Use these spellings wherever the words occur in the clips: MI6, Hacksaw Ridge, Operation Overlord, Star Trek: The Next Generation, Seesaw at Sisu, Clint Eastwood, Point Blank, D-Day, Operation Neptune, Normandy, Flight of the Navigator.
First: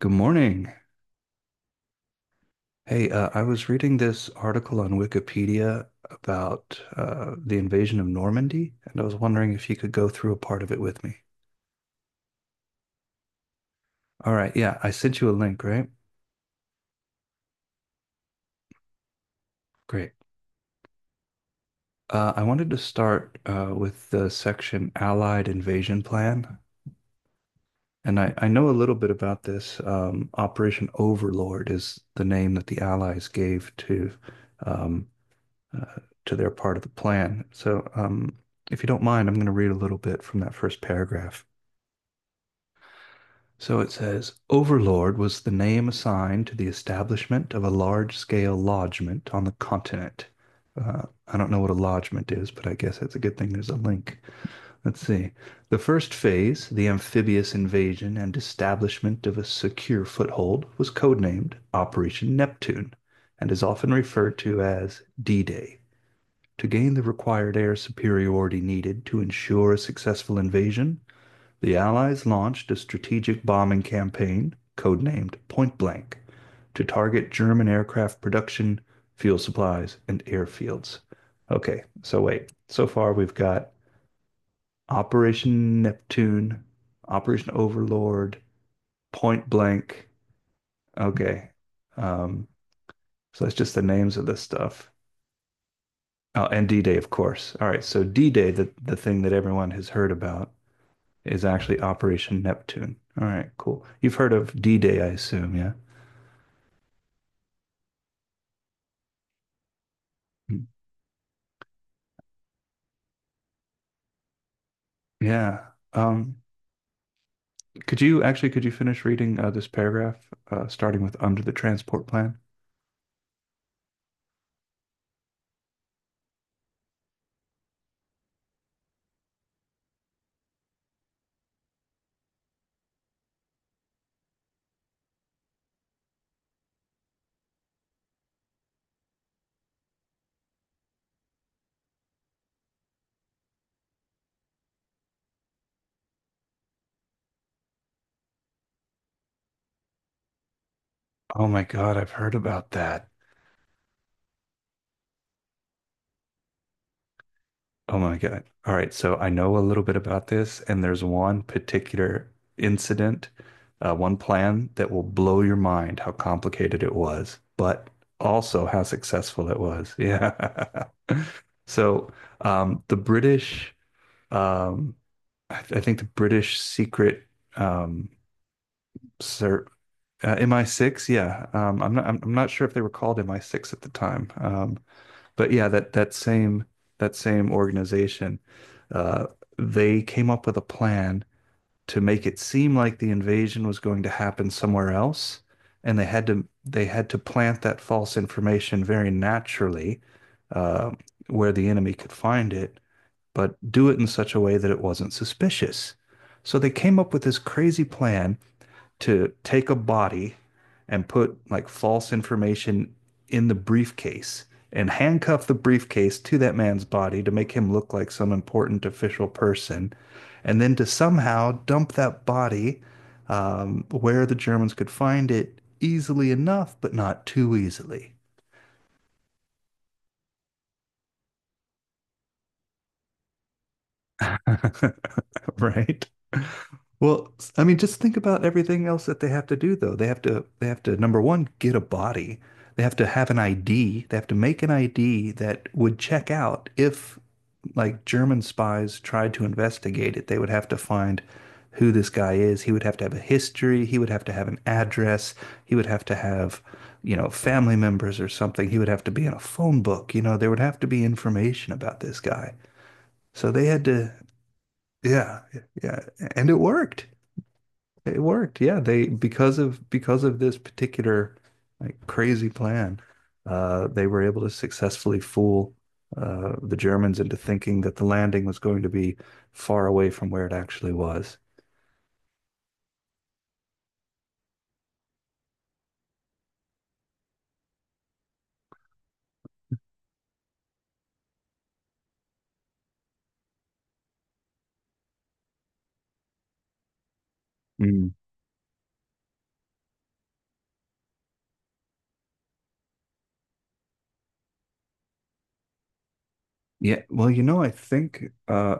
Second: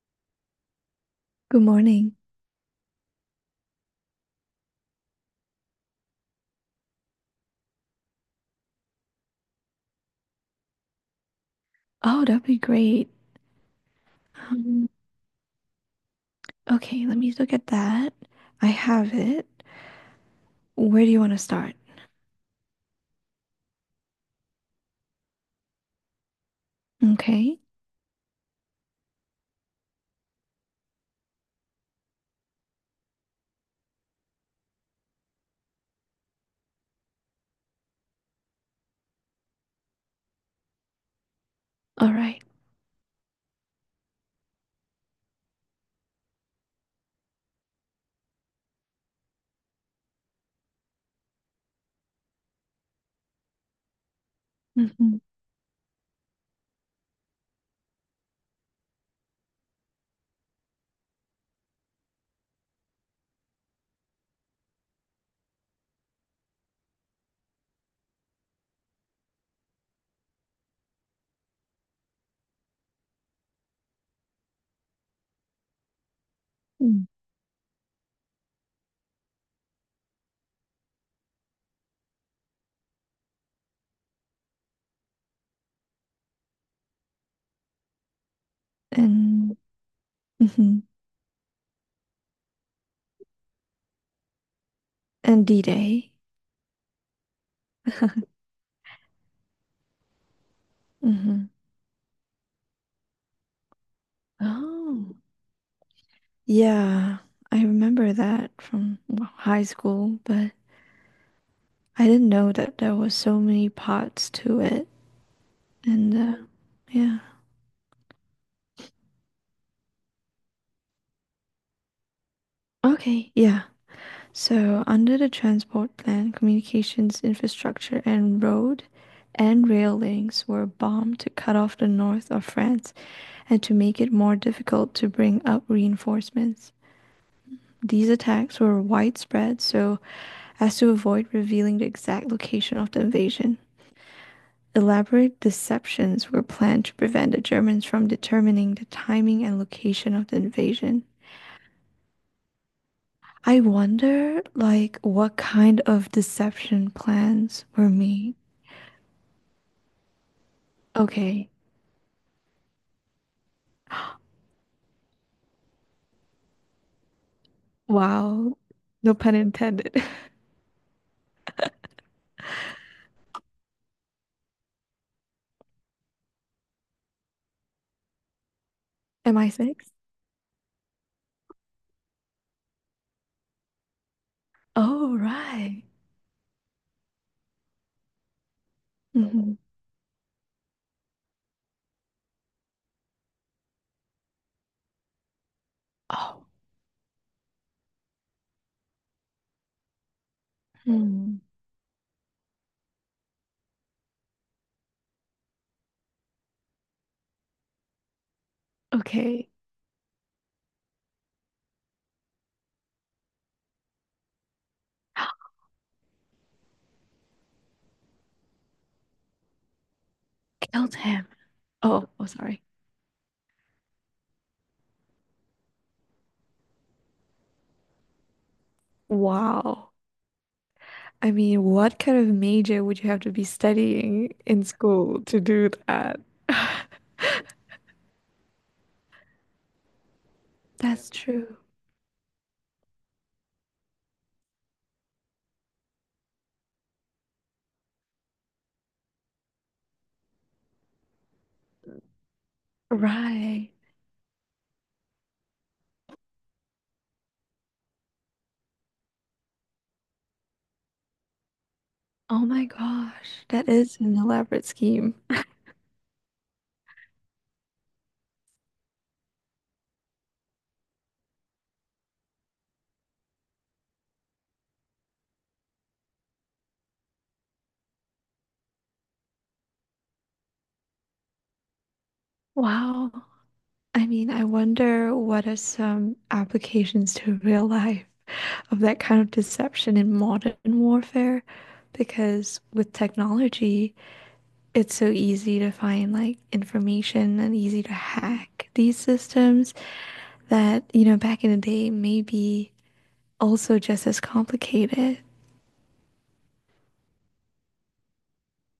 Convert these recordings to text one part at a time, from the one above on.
Good morning. Good morning. Hey, I was reading this article on Wikipedia about the invasion of Normandy, and I was wondering if you could go through a part of it with me. Oh, that'd be great. All right, yeah, Um, I sent you a link, right? okay, let me look at that. I have it. Great. Where do you want to start? I wanted to start with the section Allied Invasion Plan, Okay. and I know a little bit about this. Operation Overlord is the name that the Allies gave um, uh, to their part of the plan. So, if you don't mind, I'm going to read a little bit from that first paragraph. All right. So it says Overlord was the name assigned to the establishment of a large scale lodgment on the continent. Uh, I don't know what a lodgment is, but I guess that's a good thing there's a link. Let's Mm-hmm. see. The first phase, the amphibious invasion and establishment of a secure foothold, was codenamed Operation Neptune and is often referred to as D Day. To gain the required air superiority needed to ensure a successful invasion, the Allies launched a strategic bombing campaign, codenamed Point Blank, to target German aircraft production, fuel supplies, and airfields. Okay, so wait. So far, we've got Operation Neptune, Operation Overlord, Point And Blank. mhm. Okay. Um, so that's just the names of this stuff. And D-Day. Oh, and D-Day, of course. All right, so D-Day, the thing that everyone has heard about, is hmm actually Operation Neptune. All right, cool. You've heard of D-Day, I Oh, assume, yeah? yeah. I remember that from well, high school, but I didn't know that there was so many parts to it. Yeah. And Um, yeah. Could you finish reading this paragraph, starting with under the transport plan? Okay. Yeah. So, under the transport plan, communications infrastructure and road and rail links were bombed to cut off the north of France and to make it more difficult to bring up reinforcements. These attacks were widespread so as to avoid revealing the exact location of the invasion. Elaborate deceptions were planned to prevent the Germans from determining the timing and location of the invasion. Oh my God, I've heard about that. I wonder, like, what kind of deception plans were Oh my made. God. All right. So I know a little bit about this, and there's one Okay. particular incident, one plan that will blow your mind how complicated it was, but Wow. also how No pun successful it was. intended. Yeah. So the British, um, I think the British secret um, Am I ser six? MI6. Yeah. I'm not sure if they were called MI6 at the time, Oh, but yeah, right. that same organization, uh, hmm they came up with a plan to make it seem like the invasion was going to happen somewhere else, and they had Oh. to they had to plant that false information very naturally, uh, Hmm. where the enemy could find it, but do it in such a way that it wasn't suspicious. So they came up with this crazy plan to Okay. take a body and put like false information in the briefcase and handcuff the briefcase to that man's body to make him look like some important official person, and then to Killed him? somehow dump Oh, that oh, sorry. body where the Germans could find it easily enough, but not too easily, Wow. I mean, what kind of major would you have to be studying in school to do right? that? Well, I mean, just think about everything else that they have to do, though. That's Number one, true. get a body. They have to have an ID. They have to make an ID that would check out if, like, German spies tried to investigate it. They would have to find who this guy is. He would have to have a Right. history. He would have to have an address. He would have to have, you know, family members or something. He would have to be in a phone book. You know, there would have to be information about this Oh guy. my gosh. So they That had is to, an elaborate scheme. yeah, yeah, and it worked. It worked. Yeah, they because of this particular like crazy plan, they were able to successfully fool the Germans into thinking that the landing was going to be far away from where it actually was. Wow. I mean, I wonder what are some applications to real life of that kind of deception in modern warfare? Because with technology, it's so easy to find like information and easy to Mm. hack these systems that, you know, back in the day may be also just as complicated. Yeah, well, you know, I think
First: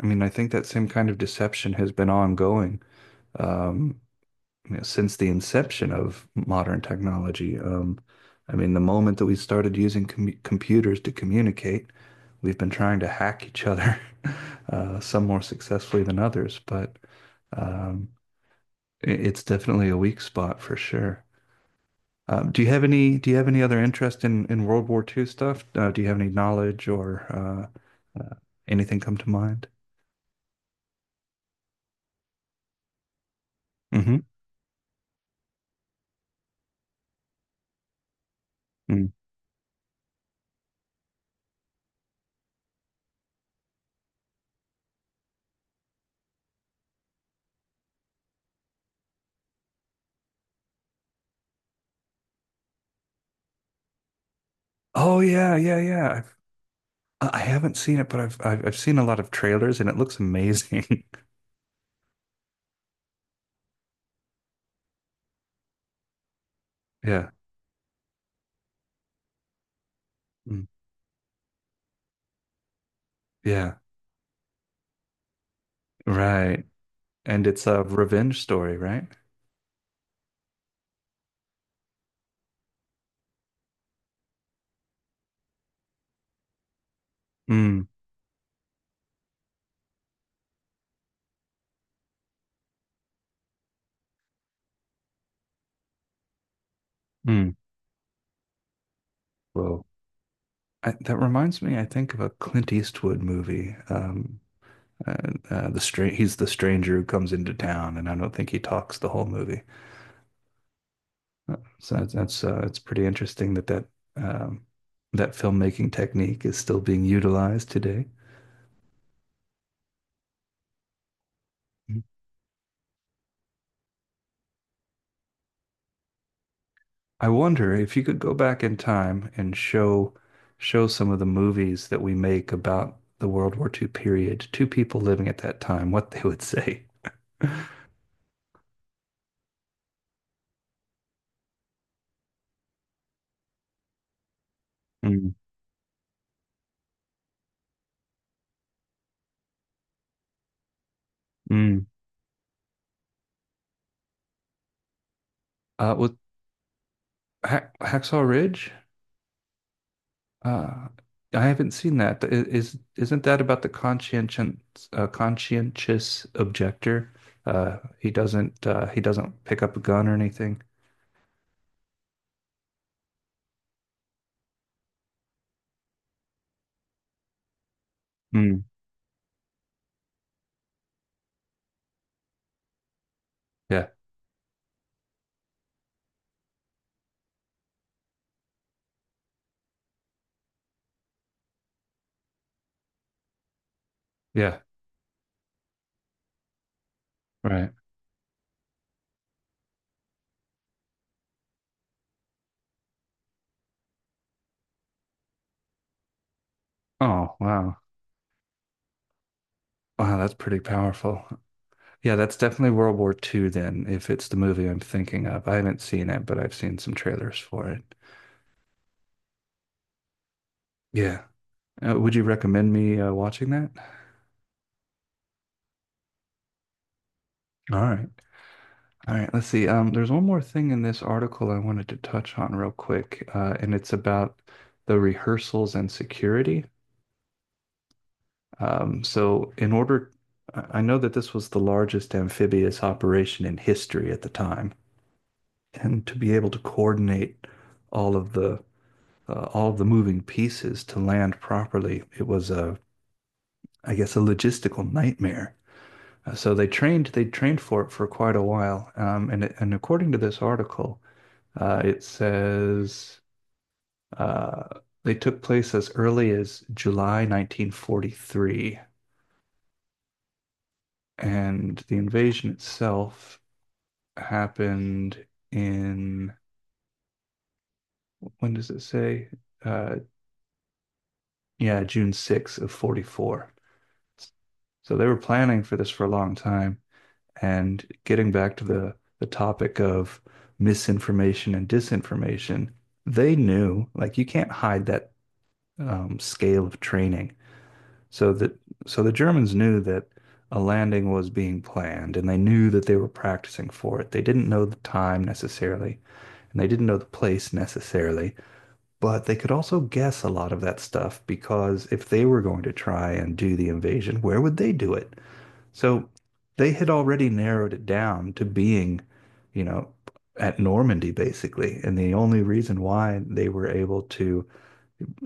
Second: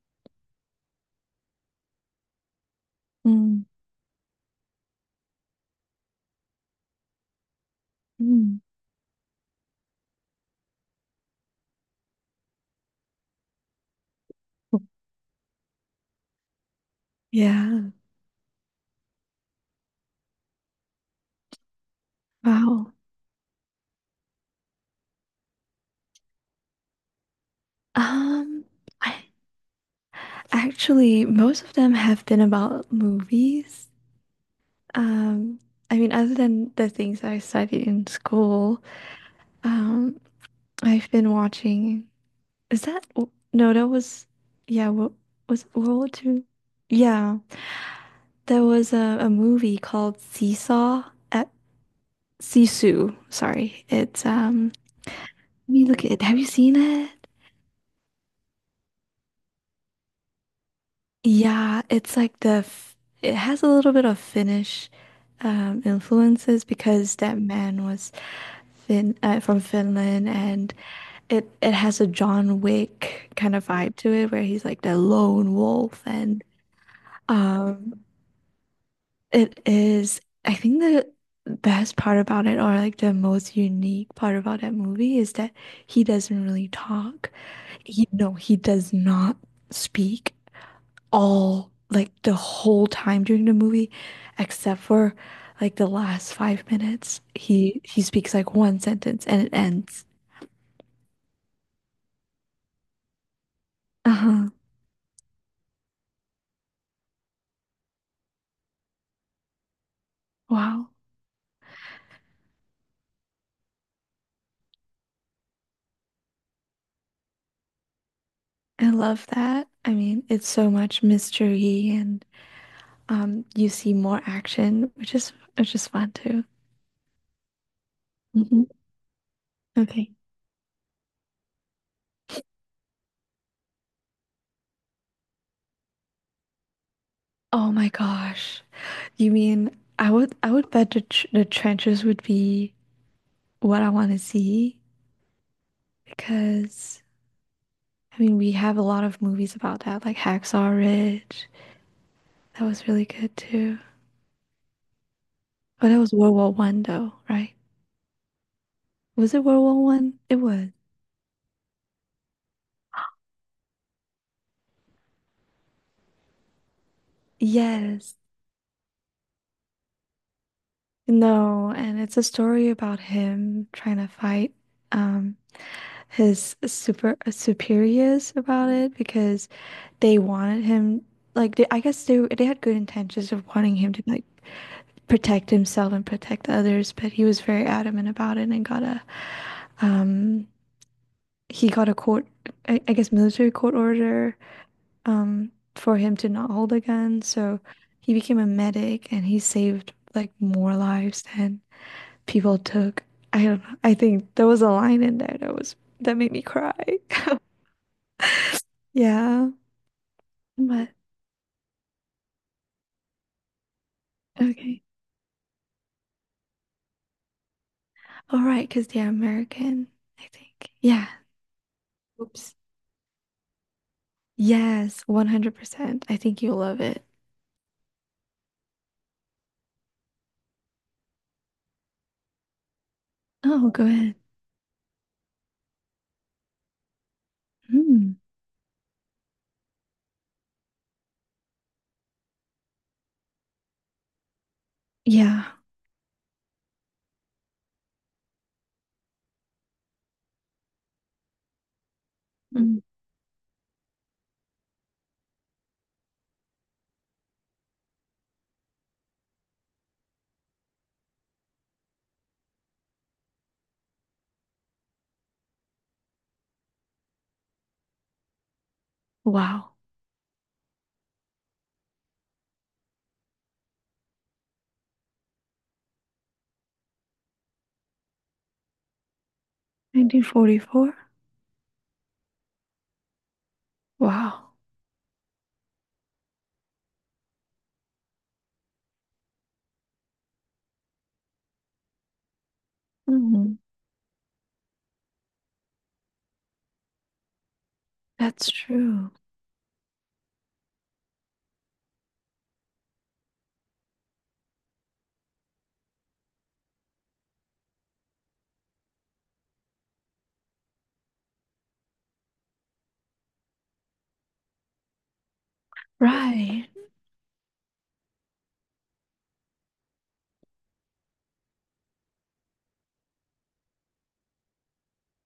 I mean, I think that same kind of deception has been ongoing. Mm, Um, you know, since the inception of modern technology. I mm. mean, the moment that we started using computers to communicate, we've been trying to hack each other, some more successfully than others, but Yeah. um, it's definitely a weak spot for sure. Wow. Do you have any other interest in World War II stuff? Do you have any knowledge or uh, Um, anything come I to mind? actually most of them have been about movies. Hmm. Um, I mean, other than the things I studied in school, um, I've been watching. Is that no? That was yeah. What was it, World War Two? Yeah, there was a movie called Seesaw at Sisu. Sorry, it's. Oh yeah, Let yeah, me look at it. yeah. Have you seen it? I haven't seen it, but I've seen a lot of trailers and it looks amazing. Yeah, it's like the f it has a little bit of Finnish influences because Yeah. that man was Fin from Finland. Mm. And It has a John Wick kind of Yeah. vibe to it where he's like the lone wolf. And Right. And it's a um revenge story, right? it is, I think, the best part about it, or like the most unique part about that movie is that he doesn't really talk. Mm. He, no, he does not speak all like the whole time during the movie except for like the last 5 minutes. Mm. He speaks like one sentence and it Whoa. ends. I, that reminds me, I think of a Clint Eastwood movie. Uh-huh. uh, the stra He's the stranger who comes into town, and I don't think he talks the whole movie. Wow. So that's it's pretty interesting that um, that filmmaking technique is still being utilized today. I love that. I mean, it's so much mystery, and you see more action, which is fun too. I wonder if you could go back Hmm in time and Okay. show some of the movies that we make about the World War II period to people living at that time, what they would say. Oh my gosh. You mean I would bet the trenches would be what I want to see, Mm, because I mean we have a lot of movies about that, like Hacksaw Ridge. mm. That was really good too. But that was With World War One, though, right? Hacksaw Ridge, Was it World War One? It was. uh, I haven't seen that. Is isn't that about the conscientious conscientious objector? Yes. He doesn't pick up a gun or anything. No, and it's a story about him trying to fight um his superiors Mm. about it, because they wanted him like I guess they had good intentions of wanting Yeah, him to like protect himself and protect others, but he was very adamant about it and got a um he got a court, I guess, military court order yeah, for him to not hold a gun, so right. he became a medic and he saved like more lives than people took. I don't know. I think there was a line in there that was that made me cry. Oh, wow. Yeah, Wow, that's pretty but powerful. Yeah, that's definitely World War Two then, if it's the movie I'm okay. thinking of. I haven't seen it, but I've seen some trailers for it. All right, because they're American, I think. Yeah. Yeah. Would you Oops. recommend me watching that? Yes, 100%. I think you'll love it. All right. All right. Let's see. There's one more thing in this article I wanted to touch on real quick, Oh, and go it's ahead. about the rehearsals and security. Mm. So, in order, I know that this was the largest amphibious operation in history at the time, Yeah. and to be able to coordinate all of the all the moving pieces to land properly. It was a, Mm. I guess, a logistical nightmare. So they trained for it for quite a while. And according to this article, it says uh, they took place as early as July 1943, Wow. and the invasion itself happened in when does it say? Uh, 1944? yeah, June 6 of 44. Wow. So they were planning for this for a long time. And getting back to the topic of misinformation and disinformation, they Mm. knew, like you can't hide that scale of training. So That's that so true. the Germans knew that a landing was being planned, and they knew that they were practicing for it. They didn't know the time necessarily, and they didn't know the place necessarily, but they could also guess a lot of that stuff because if they were going to try and do the invasion, where would they do it? So Right. they had already narrowed it down to being, you know, at Normandy basically. And the only reason why they were able to,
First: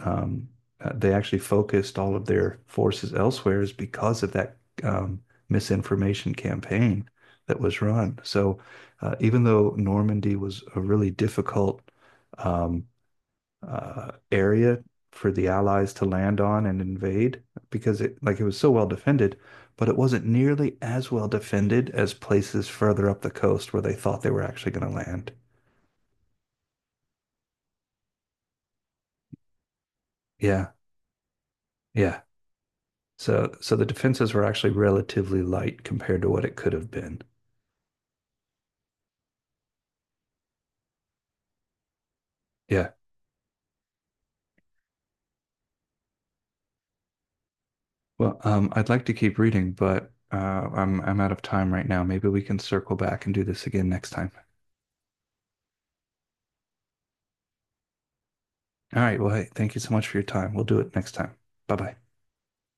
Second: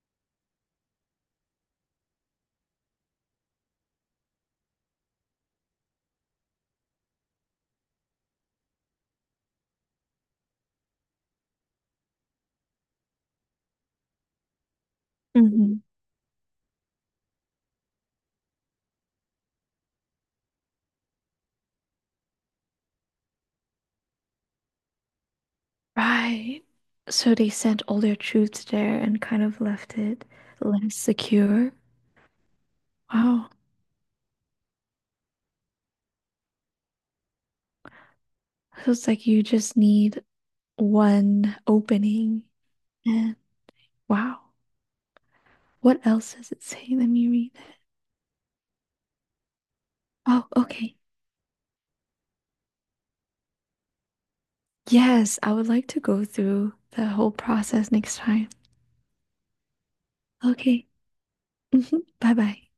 um, they actually focused all of their forces elsewhere is because of that um, misinformation campaign that was run. So even though Normandy was a really difficult um, area for the hmm Allies to land on and invade because it was so well defended, but it wasn't nearly as well defended as places further up the coast where they thought they were actually going to land. Right. So they sent all their troops there and kind of left it Yeah, less secure. yeah. Wow. So the defenses were actually relatively light compared to what it could have been. So it's like you just need one opening. Yeah. And wow. What else does it say? Let me read it. Well, I'd like to keep reading, but Oh, okay. I'm out of time right now. Maybe we can circle back and do this again next time. Yes, I would like to go through the whole process next time. All right. Well, hey, thank you so much for your time. We'll do Okay. it next time. Bye bye. hmm Bye bye.